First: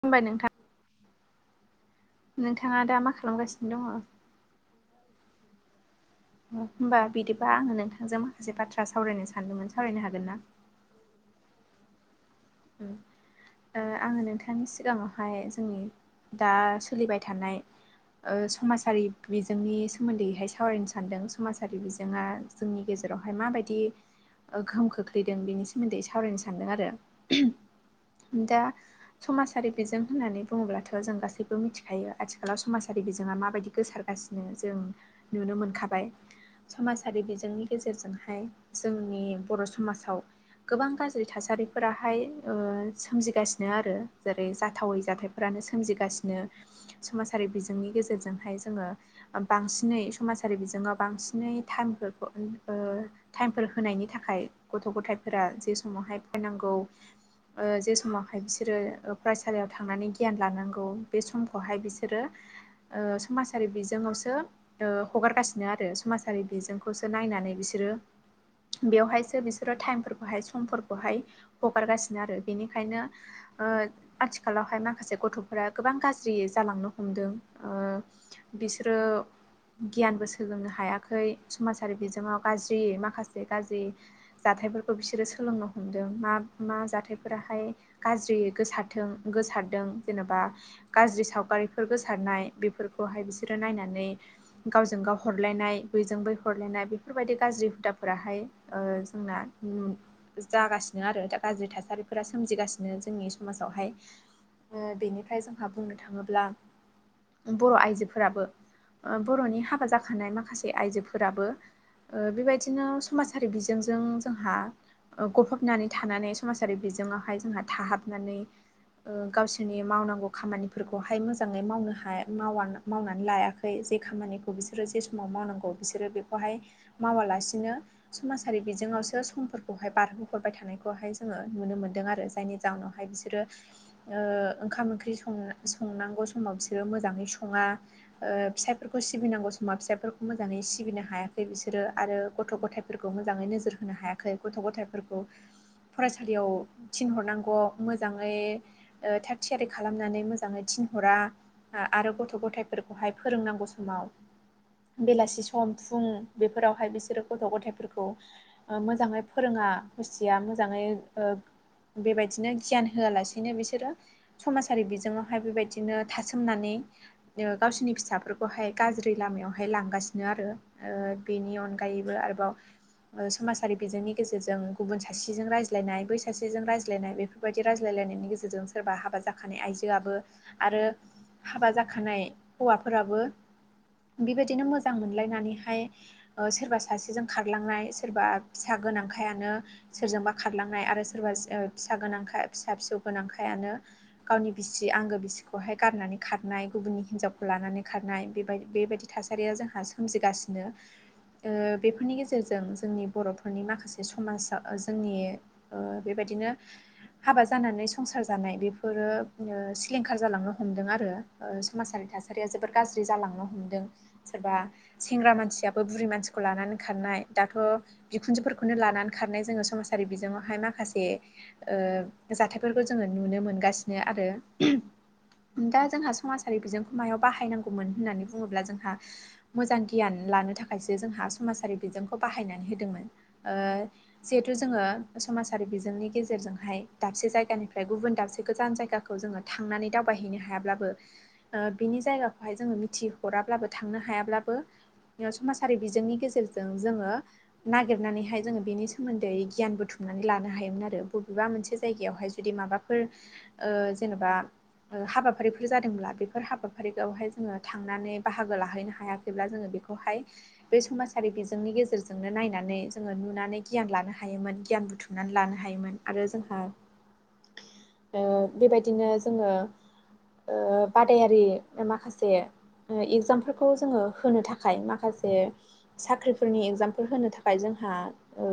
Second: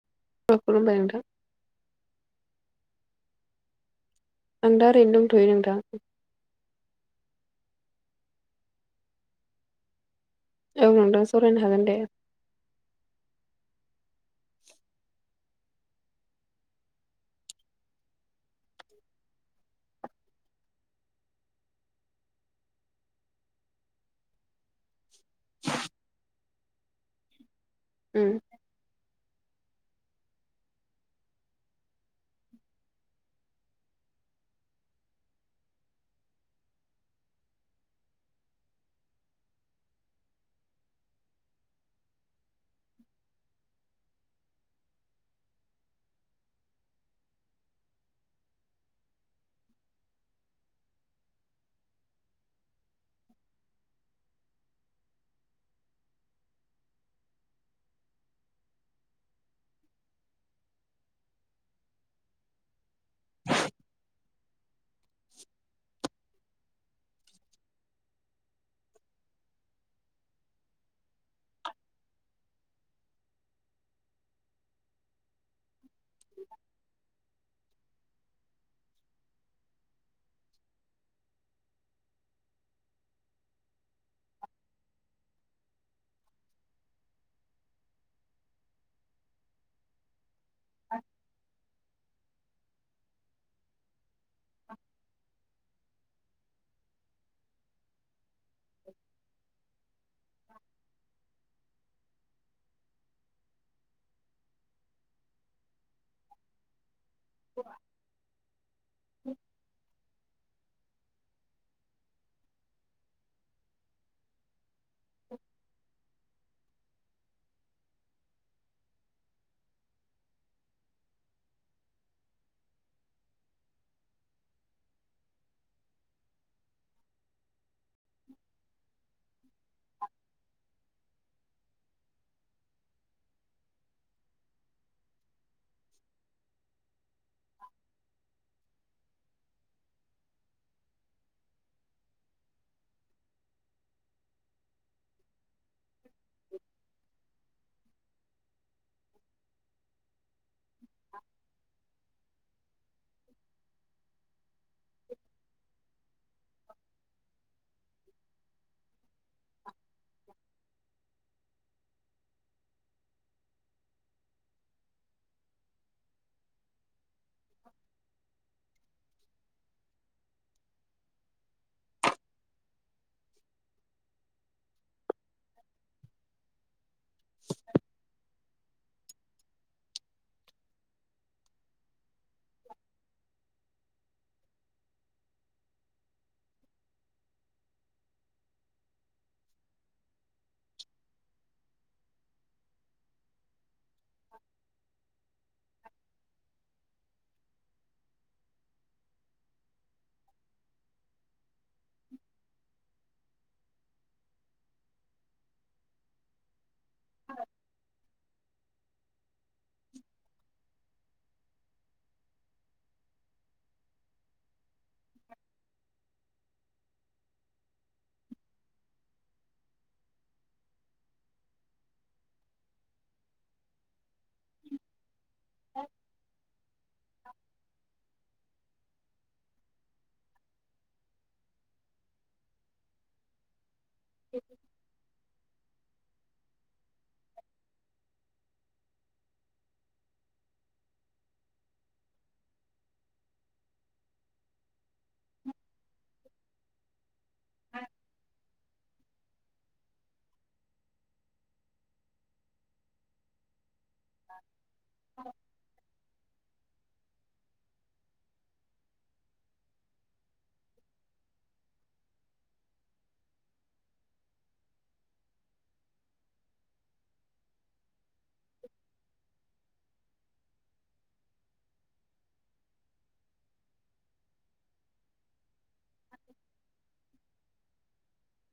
खुलुमबाय नोंथां औ खुलुमबाय नोंथां। नोंथाङा दा मा खालामगासिनो दङ? आं दा ओरैनो दंथ'यो नोंथां। होमबा बिदिबा आङो नोंथांजों माखासे बाथ्रा सावरायनो सानदोंमोन सावरायनो हागोन ना? औ नोंथां सावरायनो हागोन दे। उम ओ आङो नोंथांनि सिगाङावहाय जोंनि दा सोलिबाय थानाय ओ समाजारि बिजोंनि सोमोन्दैहाय सावरायनो सानदों समाजारि बिजोङा जोंनि गेजेरावहाय माबायदि ओ गोहोम खोख्लैदों बेनि सोमोन्दै सावरायनो सानदों आरो। उम दा समाजारि बिजों होननानै बुङोब्लाथ' जों गासैबो मिथिखायो आथिखालाव समाजारि बिजोङा माबायदि गोसारगासिनो जों नुनो मोनखाबाय। समाजारि बिजोंनि गेजेरजोंहाय जोंनि बर' समाजाव गोबां गाज्रि थासारिफोरा थाय सोमजिगासिनो आरो जेरै जाथावै जाथायफोरानो सोमजिगासिनो। समाजारि बिजोंनि गेजेरजोंहाय जोङो बांसिनै समाजारि बिजोङाव बांसिनै टाइमफोरखौ ओ टाइमफोर होनायनि थाखाय गथ' गथायफोरा जे समावहाय फरायनांगौ ओ जे समावहाय बिसोरो फरायसालियाव थांनानै गियान लानांगौ बे समखौहाय बिसोरो ओ समाजारि बिजोङावसो ओ हगारगासिनो आरो समाजारि बिजोंखौसो नायनानै बिसोरो बेवहायसो बिसोरो टाइमफोरखौहाय समफोरखौहाय हगारगासिनो आरो बेनिखायनो ओ आथिखालावहाय माखासे गथ'फोरा गोबां गाज्रि जालांनो हमदों ओ बिसोरो गियानबो सोलोंनो हायाखै समाजारि बिजोङाव गाज्रि माखासे गाज्रि जाथायफोरखौ बिसोरो सोलोंनो हमदों मा मा जाथायफोराहाय गाज्रि गोसारथों गोसारदों जेनेबा गाज्रि सावगारिफोर गोसारनाय बेफोरखौहाय बिसोरो नायनानै गावजों गाव हरलायनाय बैजों बै हरलायनाय बेफोरबायदि गाज्रि हुदाफोराहाय ओ जोंना उम जागासिनो आरो दा गाज्रि थासारिफोरा सोमजिगासिनो जोंनि समाजावहाय ओ बेनिफ्राय जोंहा बुंनो थाङोब्ला बर' आइजोफोराबो ओ बर'नि हाबा जाखानाय माखासे आइजोफोराबो ओ बेबायदिनो समाजारि बिजोंजों जोंहा गफबनानै थानानै समाजारि बिजोङावहाय जोंहा थाहाबनानै ओ गावसोरनि मावनांगौ खामानिफोरखौहाय मोजाङै मावनो हाया मावा मावनानै लायाखै जे खामानिखौ बिसोरो जे समाव मावनांगौ बिसोरो बेखौहाय मावालासिनो समाजारि बिजोङावसो समफोरखौहाय बारहोहरबाय थानायखौहाय जोङो नुनो मोनदों आरो जायनि जााहोनावहाय बिसोरो ओ ओंखाम ओंख्रि सं संनांगौ समाव बिसोरो मोजाङै सङा ओ फिसायफोरखौ सिबिनांगौ समाव फिसाइफोरखौ मोजाङै सिबिनो हायाखै बिसोरो आरो गथ' गथाय फोरखौ मोजाङै नोजोर होनो हायाखै गथ' गथायफोरखौ फरायसालियाव थिनहरनांगौ मोजाङै ओ थाग थियारि खालामनानै मोजाङै थिनहरा आरो गथ' गथायफोरखौहाय फोरोंनांगौ समाव बेलासि सम फुं बेफोरावहाय बिसोरो गथ' गथायाइफोरखौ ओ मोजाङै फोरोङा हसिया मोजाङै ओ बेबायदिनो गियान होआलासेनो बिसोरो समाजारि बिजोङावहाय बेबायदिनो थासोमनानै गावसोरनि फिसाफोरखौहाय गाज्रि लामायावहाय लांगासिनो आरो ओ बेनि अनगायैबो आरोबाव समाजारि बिजोंनि गेजेरजों गुबुन सासे जों रायज्लायनाय बै सासेजों रायज्लायनाय बेफोरबायदि रायज्लायलायनायनि गेजेरजों सोरबा हाबा जाखानाय आइजोआबो आरो हाबा जाखानाय हौवाफोराबो बेबायदिनो मोजां मोनलायनानैहाय सोरबा सासेजों खारलांनाय सोरबा फिसा गोनांखायानो सोरजोंबा खारलांनाय आरो सोरबा ओ फिसा गोनांखा फिसा फिसौ गोनांखायानो गावनि बिसि आंगो बिसिखौहाय गारनानै खारनाय गुबुननि हिनजावखौ लानानै खारनाय बेबाय बेबायदि थासा सारिया जोंहा सोमजिगासिनो। ओ बेफोरनि गेजेरजों जोंनि बर'फोरनि माखासे समाज ओ जोंनि ओ बेबायदिनो हाबा जानानै संसार जानाय बेफोरो ओ सिलिंखार जालांनो हमदों आरो समाजारि थासारिया जोबोर गाज्रि जालांनो हमदों सोरबा सेंग्रा मानसियाबो बुरि मानसिखौ लानानै खारनाय दाथ' बिखुनजोफोरखौनो लानानै खारनाय जोङो समाजारि बिजोङावहाय माखासे ओ जाथायफोरखौ जोङो नुनो मोनगासिनो आरो दा जोंहा समाजारि बिजोंखौ मायाव बाहायनांगौमोन होननानै बुङोब्ला जोंहा मोजां गियान लानो थाखायसो जोंहा समाजारि बिजोंखौ बाहायनानै होदोंमोन ओ जिहेथु जोङो समाजारि बिजोंनि गेजेरजोंहाय दाबसे जायगानिफ्राय गुबुन दाबसे गोजान जायगाखौ जोङो थांनानै दावबायहैनो हायाब्लाबो ओ बिनि जायगाखौहाय जोङो मिथिहराब्लाबो थांनो हायाब्लाबो समाजारि बिजोंनि गेजेरजों जोङो नागिरनानैहाय जोङो बेनि सोमोन्दै गियान बुथुमनानै लानो हायोमोन आरो बबेबा मोनसे जायगायावहाय जुदि माबाफोर ओ जेनेबा ओ हाबाफारिफोर जादोंब्ला बेफोर बेफोर हाबाफारियावहाय जोङो थांनानै बाहागो लाहैनो हायाखैब्ला जोङो बेखौहाय बे समाजारि बिजोंनि गेजेरजोंनो नायनानै जोङो नुनानै गियान लानो हायोमोन गियान बुथुमनानै लानो हायोमोन आरो जोंहा ओ बेबायदिनो जोङो ओ बादायारि माखासे इगजामफोरखौ जोङो होनो थाखाय माखासे साख्रिफोरनि एग्जामफोर होनो थाखाय जोंहा ओ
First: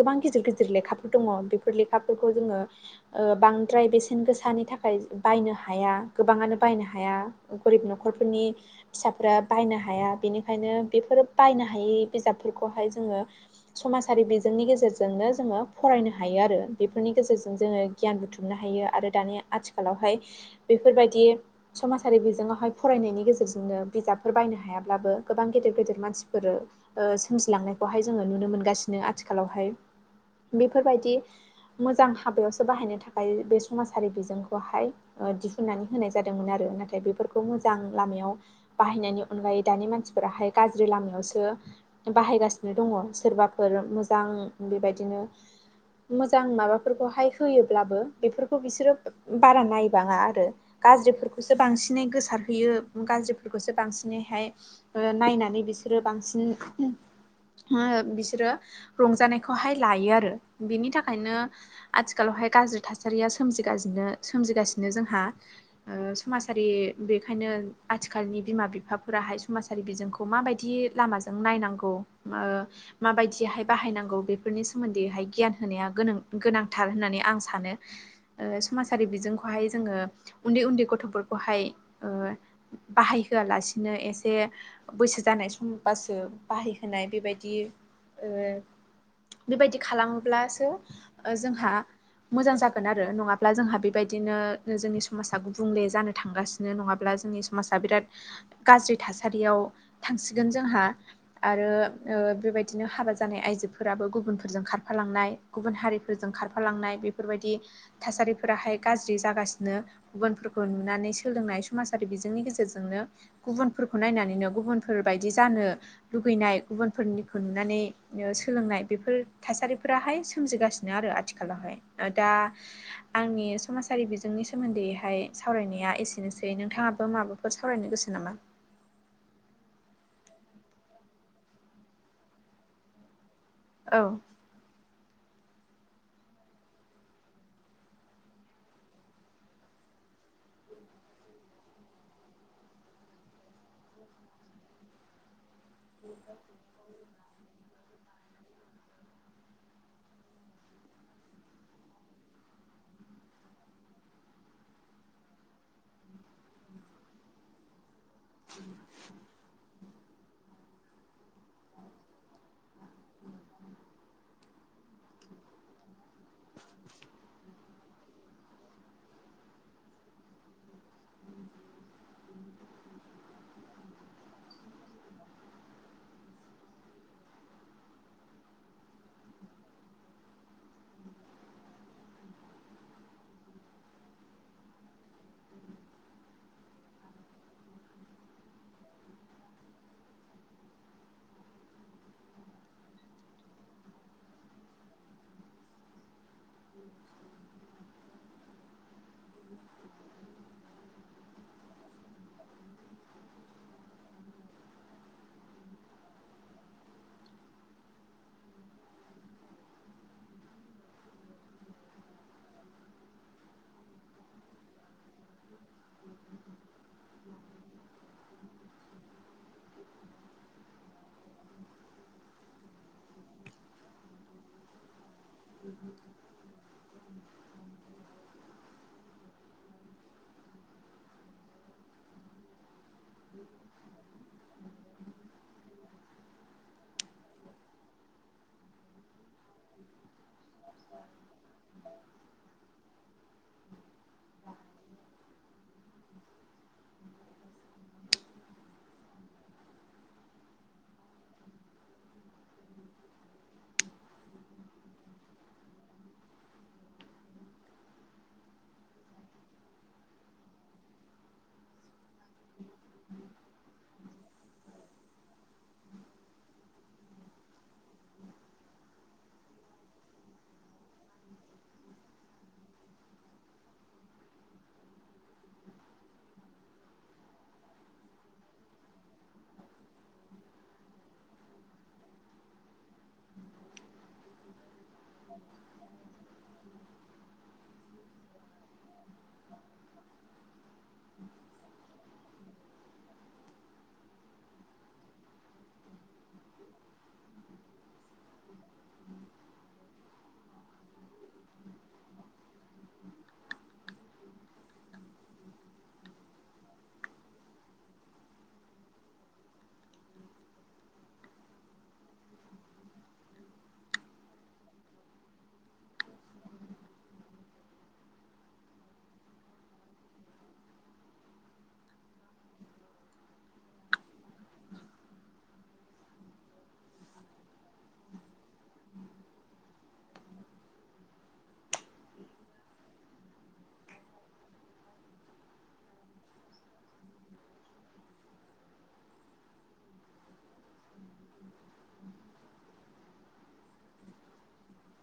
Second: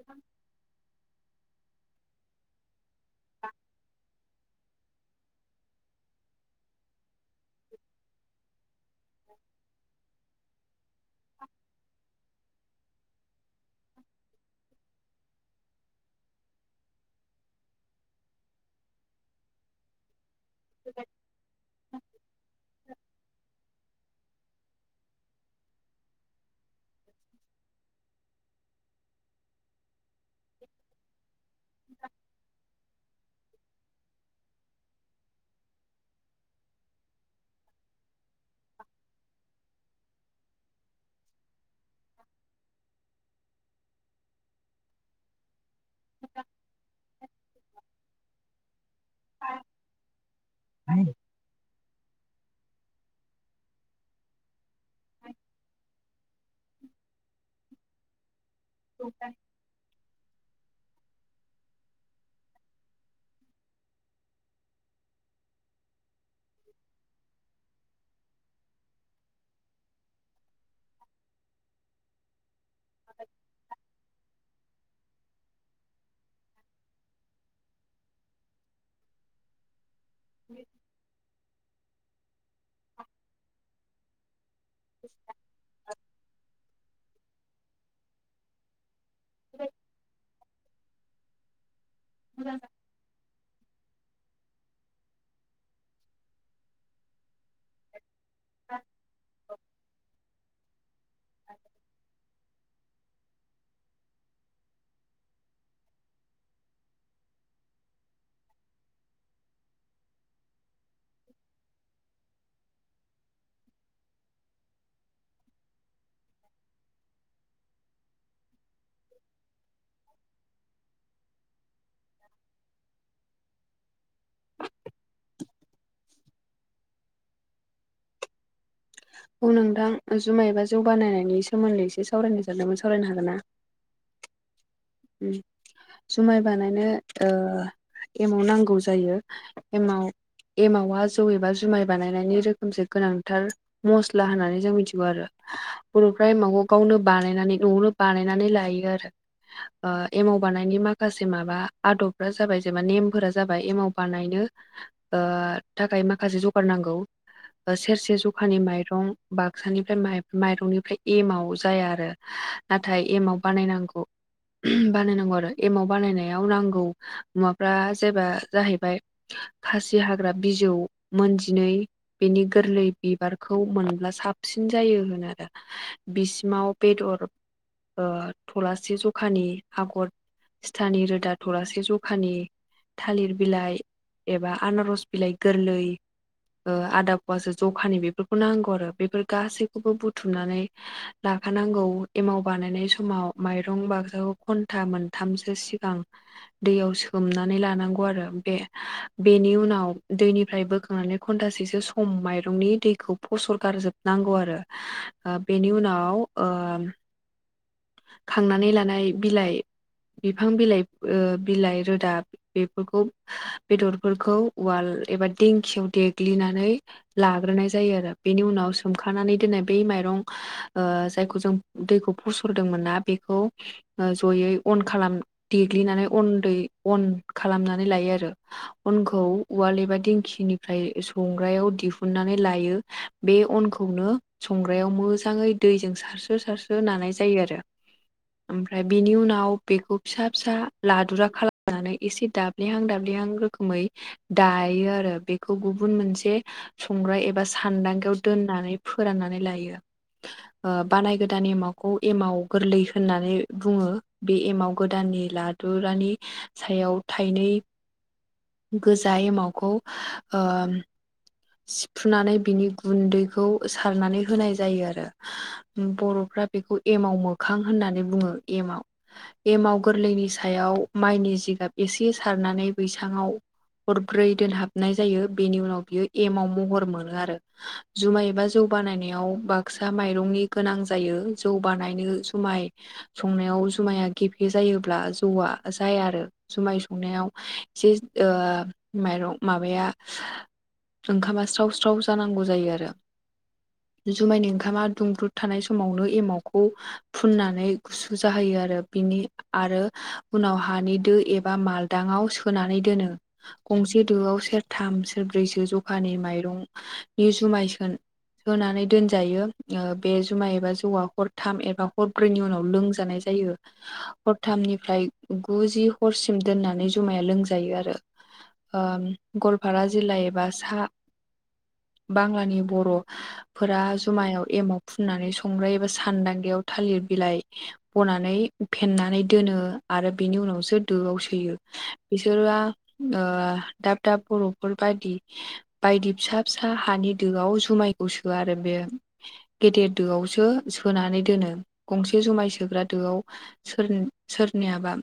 गोबां गिदिर गिदिर लेखाफोर दङ बेफोर लेखाफोरखौ जोङो ओ बांद्राय बेसेन बेसेन गोसानि थाखाय बायनो हाया गोबाङानो बायनो हाया। गोरिब न'खरफोरनि फिसाफोरा बायनो हाया बेनिखायनो बेफोरो बायनो हायि बिजाब फोरखौहाय जोङो समाजारि बिजोंनि गेजेरजोंनो जोङो फरायनो हायो आरो बेफोरनि गेजेरजों जोङो गियान बुथुमनो हायो आरो दानि आथिखालावहाय बेफोरबायदि समाजारि बिजोङावहाय फरायनायनि गेजेरजों बिदिनो बिजाबफोर बायनो हायाब्लाबो गोबां गेदेर गेदेर मानसिफोरो ओ सोमजिलांनायखौहाय जोङो नुनो मोन गासिनो आथिखालावहाय बेफोरबायदि मोजां हाबायावसो बाहायनो थाख बाय बे समाजारि बिजोंखौहाय ओ दिहुननानै होनाय जादोंमोन आरो नाथाय बेफोरखौ मोजां लामायाव बाहायनायनि अनगायै दानि मानसिफोराहाय गाज्रि लामायावसो बाहायगासिनो दङ सोरबा फोर मोजां बेबायदिनो मोजां माबाफोरखौ हाय होयोब्लाबो बेफोरखौ बिसोरो बारा नायबाङा आरो गाज्रिफोरखौसो बांसिन बांसिनै गोसारहैयो गाज्रिफोरखौसो बांसिनैहाय ओ नायनानै बिसोरो बांसिन बि बिसोरो रंजानायखौहाय लायो आरो बिनि थाखायनो आथिखालावहाय गाज्रि थासारिया सोमजिगासिनो सोमजिगासिनो जोंहा ओ समाजारि बेखायनो आथिखालनि बिमा बिफाफोराहाय समाज आरि बिजोंखौ माबायदि लामाजों नायनांगौ ओ माबायदिहाय बाहायनांगौ बेफोरनि सोमोन्दैहाय गियान होनाया गोनां गोनांथार होननानै आं सानो। ओ समाजारि बिजोंखौहाय जोङो उन्दै उन्दै गथ'फोरखौहाय ओ बाहायहोआलासिनो एसे बैसो जानाय समबासो बाहायहोनाय बेबायदि ओ बेबायदि खालामोब्लासो ओ जोंहा मोजां जागोन आरो। आरो नङाब्ला जोंहा बेबायदिनो जोंनि समाजा गुबुंले जानो थांगासिनो नङाब्ला जोंनि समाजा बिराद गाज्रि थासारियाव थांसिगोन जोंहा आरो ओ बेबायदि बिदिनो हाबा जानाय आइजोफोराबो गुबुनफोरजों खारफालांनाय गुबुन हारिफोरजों खारफालांनाय बेफोरबायदि थासारिफोराहाय गाज्रि जागासिनो। गुबुनफोरखौ नुनानै सोलोंनाय समाजारि बिजोंनि गेजेरजोंनो गुबुनफोरखौ नायनानैनो गुबुनफोरबायदि जानो लुगैनाय गुबुनफोरनि नुनानै ओ सोलोंनाय। बेफोर थासारिफोराहाय सोमजिगासिनो आरो आथिखालावहाय दा आंनि समाजारि बिजोंनि सोमोन्दैहाय सावरायनाया एसेनोसै नोंथाङाबो माबाफोर सावरायनो गोसो नामा? औ नोंथां जुमाय एबा जौ बानायनायनि सोमोन्दै एसे सावरायनो सानदोंमोन सावरायनो हागोन ना? औ। ओम जुमाय बानायनो ओ एमाव नांगौ जायो। एमाव एमावा जौ एबा जुमाय बानायनायनि रोखोमसे गोनांथार मस्ला होननानै जों मिथिगौ आरो। बर'फ्रा एमावखौ गावनो बानायनानै न'आवनो बानायनानै लायो आरो। ओ एमाव बानायनि माखासे माबा आदबफ्रा जाबाय जे मा नेमफोरा जाबाय एमाव बानायनो ओ थाखाय माखासे जगार नांगौ। ओ सेरसे से ज'खानि माइरं बाक्सानिफ्राय माइब माइरंनिफ्राय एमाव जाया आरो। नाथाय एमाव बानायनांगौ बानायनांगौ आरो। एमाव बानायनायाव नांगौ मुवाफ्रा जेबा जाहैबाय खासि हाग्रा बिजौ मोनजिनै बेनि गोरलै बिबारखौ मोनब्ला साबसिन जायो होनो आरो। बिसिमाव बेदर ओ थलासे ज' खानि आगर सिथानि रोदा थलासे ज'खानि थालिर बिलाइ एबा आनारस बिलाइ गोरलै ओ आदा फुवासो जखानि बेफोरखौ नांगौ आरो। बेफोर गासैखौबो बुथुमनानै लाखानांगौ एमाव बानायनाय समाव माइरं बा घन्टा मोनथामसो सिगां दैयाव सोमनानै लानांगौ आरो बे बेनि उनाव दैनिफ्राय बोखांनानै घन्टासेसो सम माइरंनि दैखौ फसर गारजोबनांगौ आरो। ओ बेनि उनाव ओ खांनानै लानाय बिलाइ बिफां बिलाइ ओ बिलाइ रोदा बेफोरखौ बेदरफोरखौ उवाल एबा दिंखियाव देग्लिनानै लाग्रोनाय जायो आरो बेनि उनाव सोमखानानै दोननाय बै माइरं ओ जायखौ जों दैखौ फस हुरदोंमोन ना बेखौ ज'यै अन खालाम देग्लिनानै अनदै अन खालामनानै लायो आरो। अनखौ उवाल एबा दिंखिनिफ्राय संग्रायाव दिहुननानै लायो। बे अनखौनो संग्रायाव मोजाङै दैजों सारसो सारसो नानाय जायो आरो। ओमफ्राय बिनि उनाव बेखौ फिसा फिसा लादुरा खालामनानै एसे दाब दाब्लिहां दाब्लिहां रोखोमै दायो आरो बे खौ गुबुन मोनसे संग्रा एबा सान्दांगायाव दोननानै फोराननानै लायो। ओ बानाय गोदान एमाव खौ एमाव गोरलै होननानै बुङो बे एमाव गोदाननि लादुरानि सायाव थाइनै [inaudible] गोजा एमावखौ ओ सिफ्रुनानै बिनि गुन्दैखौ सारनानै होनाय जायो आरो। बर'फ्रा बेखौ एमाव मोखां होननानै बुङो एमाव। एमाव गोरलैनि सायाव माइनि जिगाब एसे सारनानै बैसाङाव हरब्रै दोनहाबनाय जायो बेनि उनाव बियो एमाव महर मोनो आरो। जुमाय एबा जौ बानायनायाव बाक्सा माइरंनि गोनां जायो जौ बानायनो जुमाय संनायाव जुमाया गेफे जायोब्ला जौआ जाया आरो। जुमाय संनायाव एसे ओ माइरं माबाया ओंखामा स्राव स्राव जानांगौ जायो आरो। जुमायनि ओंखामा दुंब्रुद थानाय समावनो एमावखौ फुननानै गुसु जाहोयो आरो बिनि आरो उनाव हानि दो एबा मालदाङाव सोनानै दोनो। गंसे दोआव सेरथाम सेरब्रैसो ज'खानि माइरंनि जुमाय सोन सानै दोनजायो ओ बे जुमाय एबा जौवआ हरथाम एबा हर ब्रैनि उनाव लोंजानाय जायो हरथामनिफ्राय गुजि हरसिम दोननानै जमाया लोंजायो आरो ओ गवालपारा जिल्ला बा सा बांलानि बर' फोरा जुमायाव एमाव फुननानै संग्रायो एबा सानदांगायाव थालिर बिलाइ बनानै फेननानै दोनो आरो बिनि उनावसो दोआव सोयो बिसोरा ओ दाब दाब बर'फोर बायदि बायदि फिसा फिसा हानि दोआव जुमायखौ सो आरो बे गेदेर दोआवसो सोनानै दोनो गंसे जुमाय सोग्रा दोआव सोर-सोरनियाबा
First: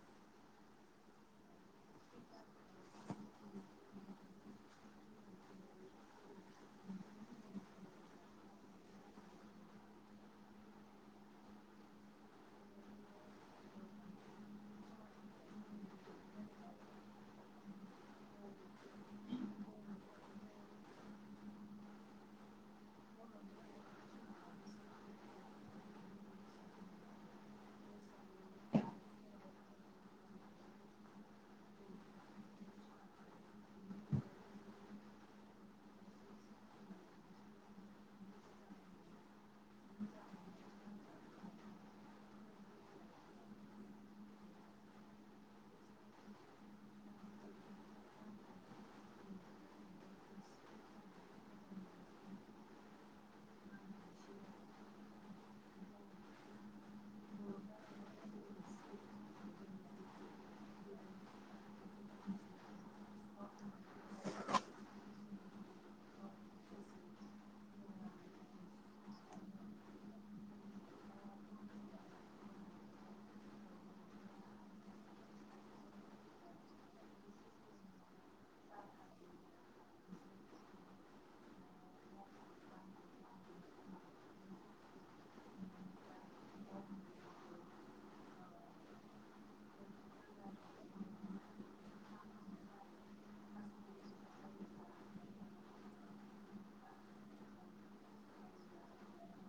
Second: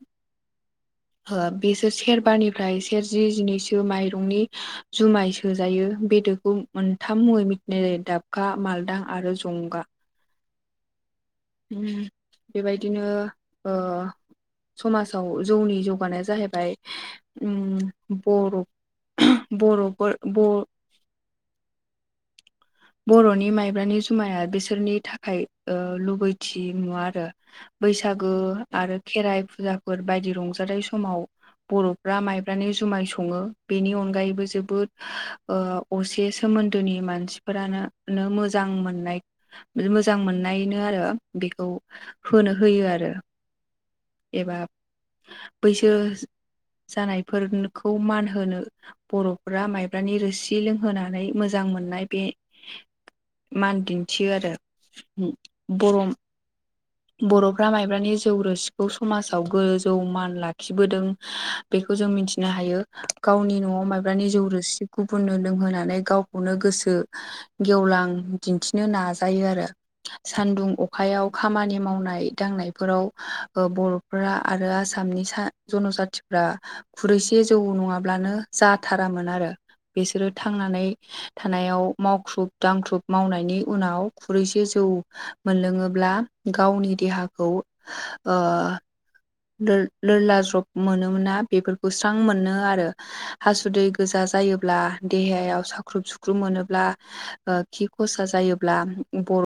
हो बेसोर सेरबानिफ्राय सेरजि जिनैसो माइरंनि जुमाय सोजायो बेदोखौ मोनथाम मुङै मिथिनाय जायो दाबखा, मालदां आरो जंगा। उम बेबायदिनो ओ समाजाव जौनि जौगानाया जाहैबाय उम बर' बर'फोर ब' बर'नि माइब्रानि जुमाया बिसोरनि थाखाय ओ लुबैथि नुवा आरो बैसागो आरो खेराइ फुजाफोर बायदि रंजानाय समाव बर'फ्रा माइब्रानो जुमाय संङो बेनि अनगायैबो जोबोद असे सोमोन्दोनि मानसि फोरानो नो मोजां मोननाय मोजां मोननायनो आरो बेखौ होनो होयो आरो एबा बैसो जानायफोरखौ मान होनो बर'फ्रा माइब्रानि रोसि लोंहोनानै मोजां मोननाय बे मान दिन्थियो आरो बर' बर'फ्रा माइब्रानि जौ रोसि खौ समाजाव गोजौ मान लाखिबोदों बेखौ जों मिन्थिनो हायो। गावनि न'आव माइब्रानि जौ रोसि गुबुननो लोंहोनानै गावखौनो गोसो गेवलां दिन्थिनो नाजायो आरो सानदुं अखायाव खामानि मावनाय दांनायफोराव बर'फ्रा आरो आसामनि सा जन'जाथिफ्रा खुरैसे जौ नङाब्लानो जाथारामोन आरो बेसोरो थांनानै थानायाव मावख्रुब दांख्रुब मावनायनि उनाव खुरैसे जौ मोनलोङोब्ला गावनि देहाखौ [inaudible] ओ लो-लोरला ज्रब मोनोमोना बेफोरखौ स्रां मोनो आरो हासुदै गोजा जायोब्ला देहायाव साख्रुब सुख्रुब मोनोब्ला ओ खि खरसा जायोब्ला बर'